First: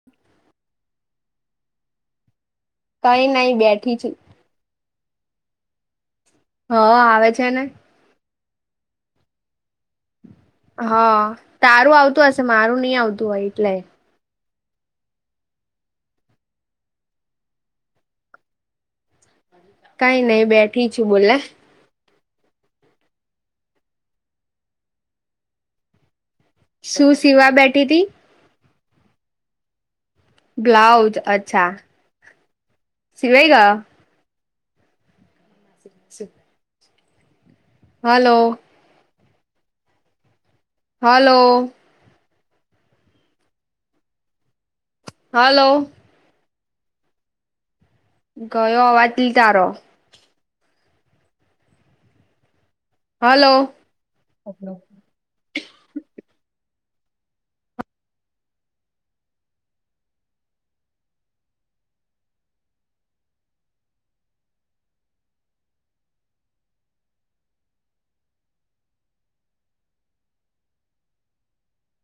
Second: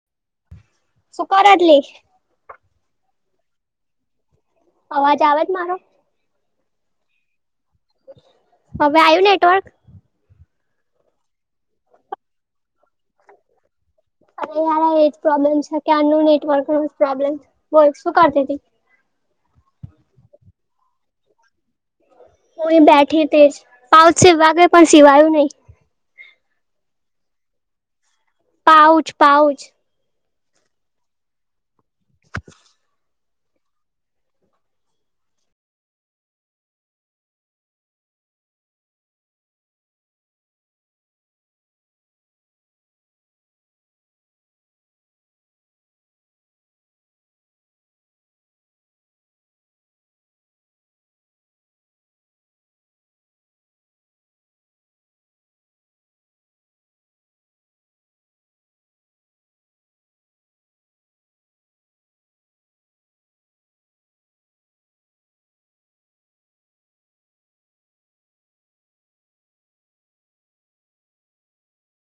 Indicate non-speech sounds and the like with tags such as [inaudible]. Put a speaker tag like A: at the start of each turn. A: [unintelligible]
B: સૂકી રોટલી
A: કઈ નઈ બેઠી છું
B: અવાજ આવે જ મારો
A: હ આવે છે ને
B: હવે આયું નેટવર્ક
A: હ તારું આવતું હશે મારું નઈ આવતું હોય એટલે
B: અરે યાર એજ પ્રોબ્લેમ છે કે ક્યારનું નેટવર્ક ન પ્રોબ્લેમ વર્ક શું કરતી હતી
A: કાઈ નઈ બેઠી છું બોલ ને
B: હુંય બેઠી તે પાઉ છે વાગે પણ સિવાયું નહી
A: શું સિવા બેઠીતી
B: પાઉચ પાઉચ
A: બ્લાઉઝ અચ્છા સિવાય ગયો છી હાલો હલો હલો ગયો અવાજલી તારો હલો